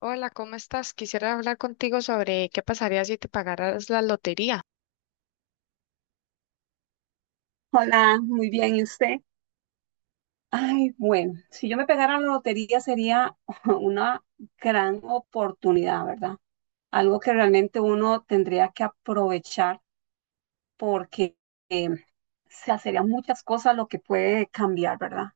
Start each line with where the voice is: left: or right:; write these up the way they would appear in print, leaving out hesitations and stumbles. left: Hola, ¿cómo estás? Quisiera hablar contigo sobre qué pasaría si te pagaras la lotería.
right: Hola, muy bien. ¿Y usted? Ay, bueno, si yo me pegara la lotería sería una gran oportunidad, ¿verdad? Algo que realmente uno tendría que aprovechar porque eh, se hacerían muchas cosas lo que puede cambiar, ¿verdad?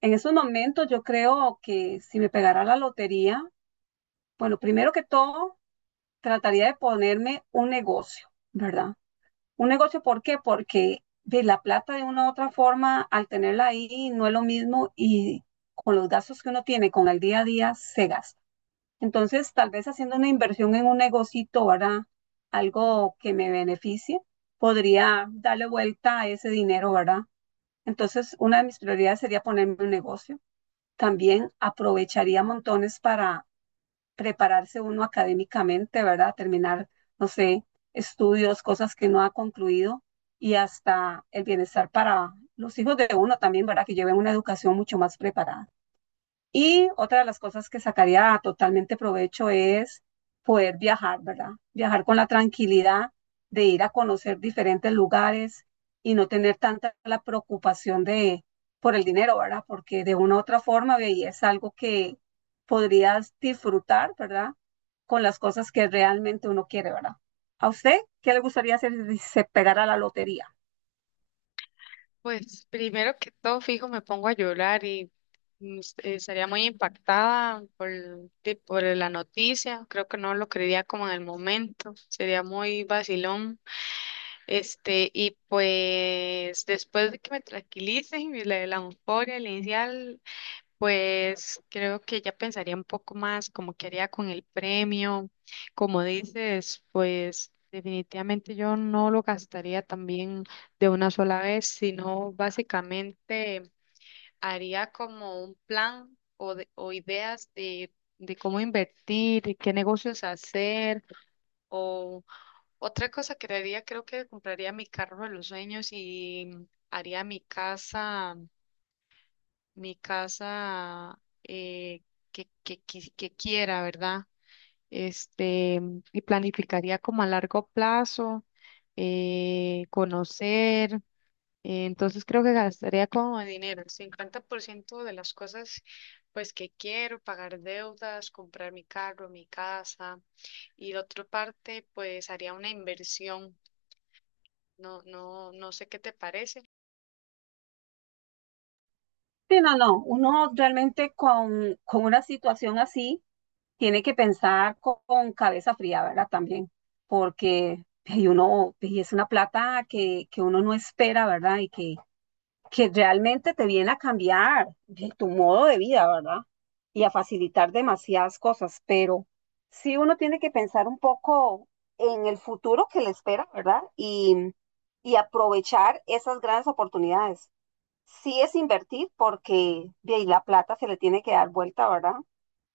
right: En esos momentos yo creo que si me pegara la lotería, bueno, primero que todo, trataría de ponerme un negocio, ¿verdad? Un negocio, ¿por qué? Porque de la plata de una u otra forma, al tenerla ahí, no es lo mismo y con los gastos que uno tiene, con el día a día, se gasta. Entonces, tal vez haciendo una inversión en un negocito, ¿verdad? Algo que me beneficie, podría darle vuelta a ese dinero, ¿verdad? Entonces, una de mis prioridades sería ponerme un negocio. También aprovecharía montones para prepararse uno académicamente, ¿verdad? Terminar, no sé, estudios, cosas que no ha concluido y hasta el bienestar para los hijos de uno también, ¿verdad? Que lleven una educación mucho más preparada. Y otra de las cosas que sacaría totalmente provecho es poder viajar, ¿verdad? Viajar con la tranquilidad de ir a conocer diferentes lugares y no tener tanta la preocupación de por el dinero, ¿verdad? Porque de una u otra forma, ve, y es algo que podrías disfrutar, ¿verdad? Con las cosas que realmente uno quiere, ¿verdad? ¿A usted qué le gustaría hacer si se pegara la lotería?
left: Pues primero que todo, fijo, me pongo a llorar y estaría muy impactada por la noticia. Creo que no lo creería como en el momento. Sería muy vacilón. Este, y pues después de que me tranquilice y la euforia inicial, pues creo que ya pensaría un poco más como qué haría con el premio. Como dices, pues definitivamente yo no lo gastaría también de una sola vez, sino básicamente haría como un plan o ideas de cómo invertir y qué negocios hacer. O otra cosa que haría, creo que compraría mi carro de los sueños y haría mi casa eh, que quiera, ¿verdad? Este, y planificaría como a largo plazo, conocer. Eh, entonces creo que gastaría como dinero el 50% de las cosas pues que quiero, pagar deudas, comprar mi carro, mi casa, y la otra parte pues haría una inversión. No sé qué te parece.
right: Sí, no, no. Uno realmente con una situación así tiene que pensar con cabeza fría, ¿verdad? También, porque y uno y es una plata que uno no espera, ¿verdad? Y que realmente te viene a cambiar de tu modo de vida, ¿verdad? Y a facilitar demasiadas cosas, pero sí uno tiene que pensar un poco en el futuro que le espera, ¿verdad? Y aprovechar esas grandes oportunidades. Sí es invertir porque de ahí la plata se le tiene que dar vuelta, ¿verdad?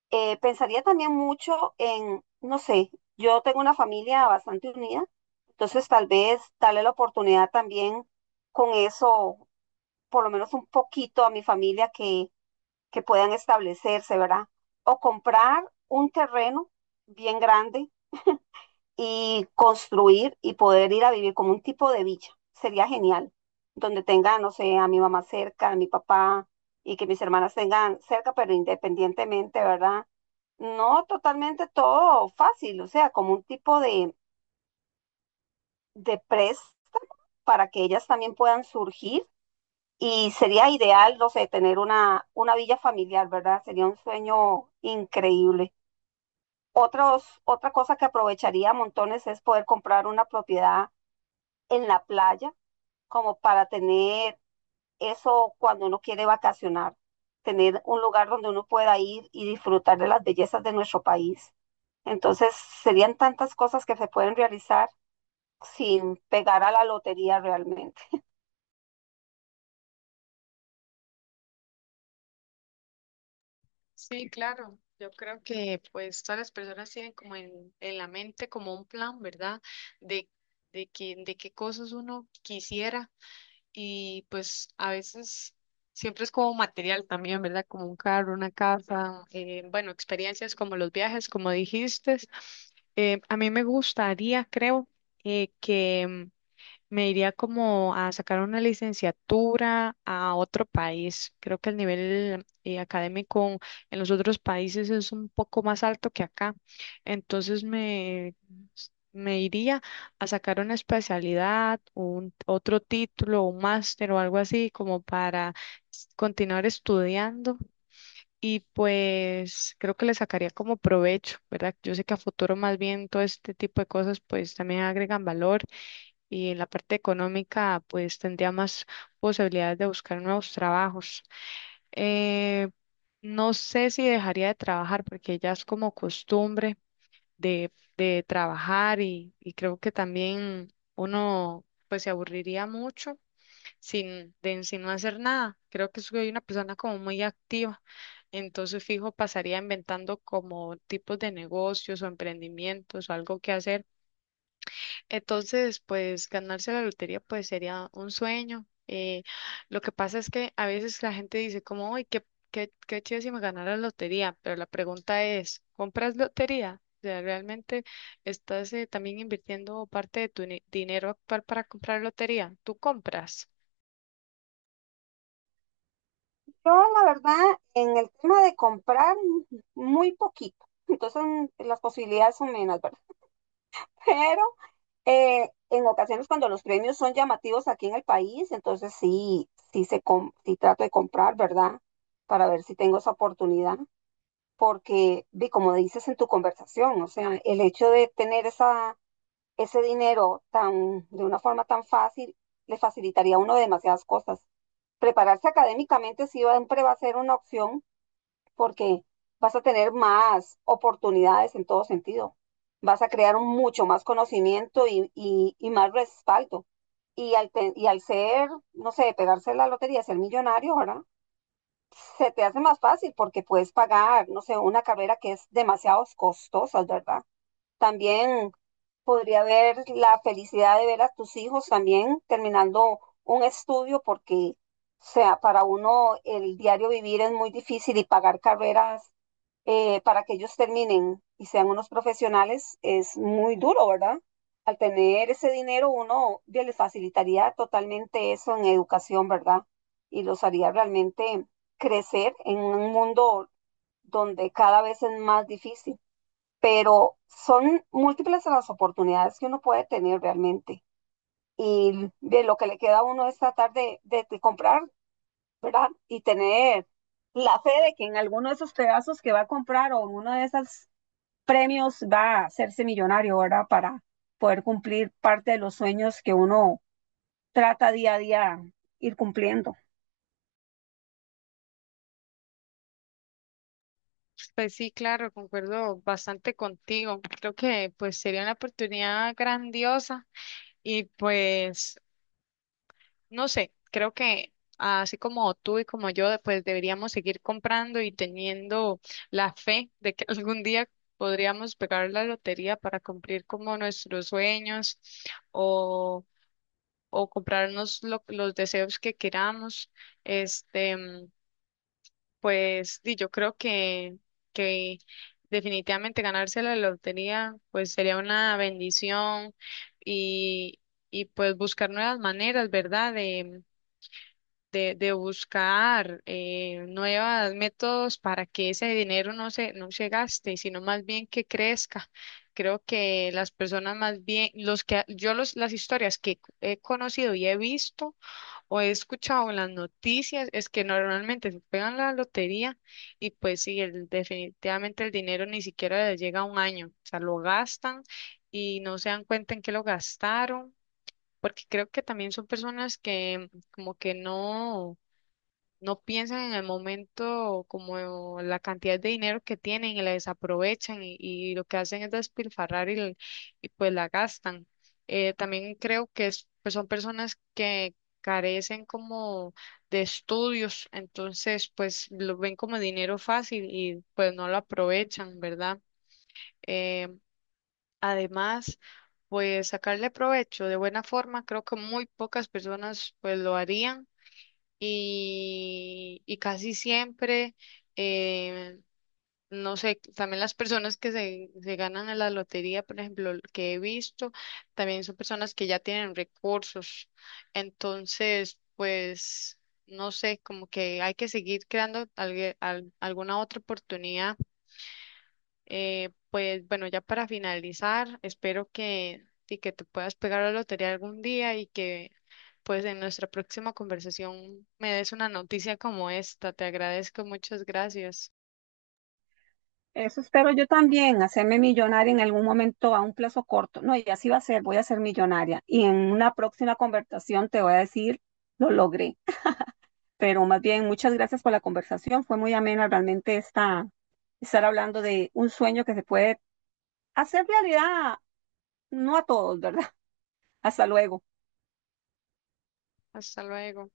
right: Pensaría también mucho en, no sé, yo tengo una familia bastante unida, entonces tal vez darle la oportunidad también con eso por lo menos un poquito a mi familia que puedan establecerse, ¿verdad? O comprar un terreno bien grande y construir y poder ir a vivir como un tipo de villa. Sería genial, donde tenga, no sé, a mi mamá cerca, a mi papá y que mis hermanas tengan cerca, pero independientemente, ¿verdad? No totalmente todo fácil, o sea, como un tipo de préstamo para que ellas también puedan surgir. Y sería ideal, no sé, tener una villa familiar, ¿verdad? Sería un sueño increíble. Otra cosa que aprovecharía montones es poder comprar una propiedad en la playa, como para tener eso cuando uno quiere vacacionar, tener un lugar donde uno pueda ir y disfrutar de las bellezas de nuestro país. Entonces, serían tantas cosas que se pueden realizar sin pegar a la lotería realmente.
left: Sí, claro. Yo creo que pues todas las personas tienen como en la mente como un plan, ¿verdad? De, de qué cosas uno quisiera y pues a veces siempre es como material también, ¿verdad? Como un carro, una casa, bueno, experiencias como los viajes, como dijiste. A mí me gustaría, creo, que me iría como a sacar una licenciatura a otro país. Creo que el nivel académico en los otros países es un poco más alto que acá. Entonces, me iría a sacar una especialidad, otro título, un máster o algo así como para continuar estudiando. Y pues creo que le sacaría como provecho, ¿verdad? Yo sé que a futuro más bien todo este tipo de cosas pues también agregan valor y en la parte económica pues tendría más posibilidades de buscar nuevos trabajos. Eh, no sé si dejaría de trabajar porque ya es como costumbre de, de trabajar y creo que también uno pues se aburriría mucho sin no hacer nada. Creo que soy una persona como muy activa, entonces fijo pasaría inventando como tipos de negocios o emprendimientos o algo que hacer. Entonces, pues ganarse la lotería pues sería un sueño. Lo que pasa es que a veces la gente dice como, uy, qué chido si me ganara la lotería, pero la pregunta es, ¿compras lotería? O sea, ¿realmente estás también invirtiendo parte de tu ni- dinero actual para comprar lotería? ¿Tú compras?
right: Yo, la verdad, en el tema de comprar, muy poquito. Entonces, las posibilidades son menos, ¿verdad? Pero en ocasiones cuando los premios son llamativos aquí en el país, entonces sí, sí, sí trato de comprar, ¿verdad? Para ver si tengo esa oportunidad. Porque, vi, como dices en tu conversación, o sea, el hecho de tener esa, ese dinero tan, de una forma tan fácil, le facilitaría a uno demasiadas cosas. Prepararse académicamente sí siempre va a ser una opción porque vas a tener más oportunidades en todo sentido. Vas a crear un mucho más conocimiento y más respaldo. Y al ser, no sé, pegarse la lotería, ser millonario, ¿verdad? Se te hace más fácil porque puedes pagar, no sé, una carrera que es demasiado costosa, ¿verdad? También podría haber la felicidad de ver a tus hijos también terminando un estudio porque, o sea, para uno el diario vivir es muy difícil y pagar carreras para que ellos terminen y sean unos profesionales es muy duro, ¿verdad? Al tener ese dinero uno ya les facilitaría totalmente eso en educación, ¿verdad? Y los haría realmente crecer en un mundo donde cada vez es más difícil pero son múltiples las oportunidades que uno puede tener realmente. Y de lo que le queda a uno es tratar de comprar, ¿verdad? Y tener la fe de que en alguno de esos pedazos que va a comprar o en uno de esos premios va a hacerse millonario, ¿verdad? Para poder cumplir parte de los sueños que uno trata día a día ir cumpliendo.
left: Pues sí, claro, concuerdo bastante contigo. Creo que pues sería una oportunidad grandiosa y pues... No sé, creo que así como tú y como yo, pues deberíamos seguir comprando y teniendo la fe de que algún día podríamos pegar la lotería para cumplir como nuestros sueños o, o comprarnos los deseos que queramos. Este, mm, pues y yo creo que definitivamente ganarse la lotería pues sería una bendición y, y pues buscar nuevas maneras, ¿verdad? De de, buscar nuevos métodos para que ese dinero no se gaste, sino más bien que crezca. Creo que las personas más bien, los que yo los, las historias que he conocido y he visto o he escuchado en las noticias es que normalmente se pegan la lotería y pues sí, definitivamente el dinero ni siquiera les llega a un año, o sea, lo gastan y no se dan cuenta en qué lo gastaron, porque creo que también son personas que como que no piensan en el momento como la cantidad de dinero que tienen y la desaprovechan y lo que hacen es despilfarrar y pues la gastan. También creo que pues son personas que carecen como de estudios, entonces pues lo ven como dinero fácil y pues no lo aprovechan, ¿verdad? Eh, Además, pues sacarle provecho de buena forma, creo que muy pocas personas pues lo harían y casi siempre, eh, no sé, también las personas que se ganan en la lotería, por ejemplo, que he visto, también son personas que ya tienen recursos. Entonces, pues, no sé, como que hay que seguir creando alguna otra oportunidad. Pues bueno, ya para finalizar, espero que, sí, que te puedas pegar a la lotería algún día y que pues en nuestra próxima conversación me des una noticia como esta. Te agradezco, muchas gracias.
right: Eso espero yo también, hacerme millonaria en algún momento a un plazo corto. No, y así va a ser, voy a ser millonaria. Y en una próxima conversación te voy a decir, lo logré. Pero más bien, muchas gracias por la conversación. Fue muy amena realmente esta, estar hablando de un sueño que se puede hacer realidad, no a todos, ¿verdad? Hasta luego.
left: Hasta luego.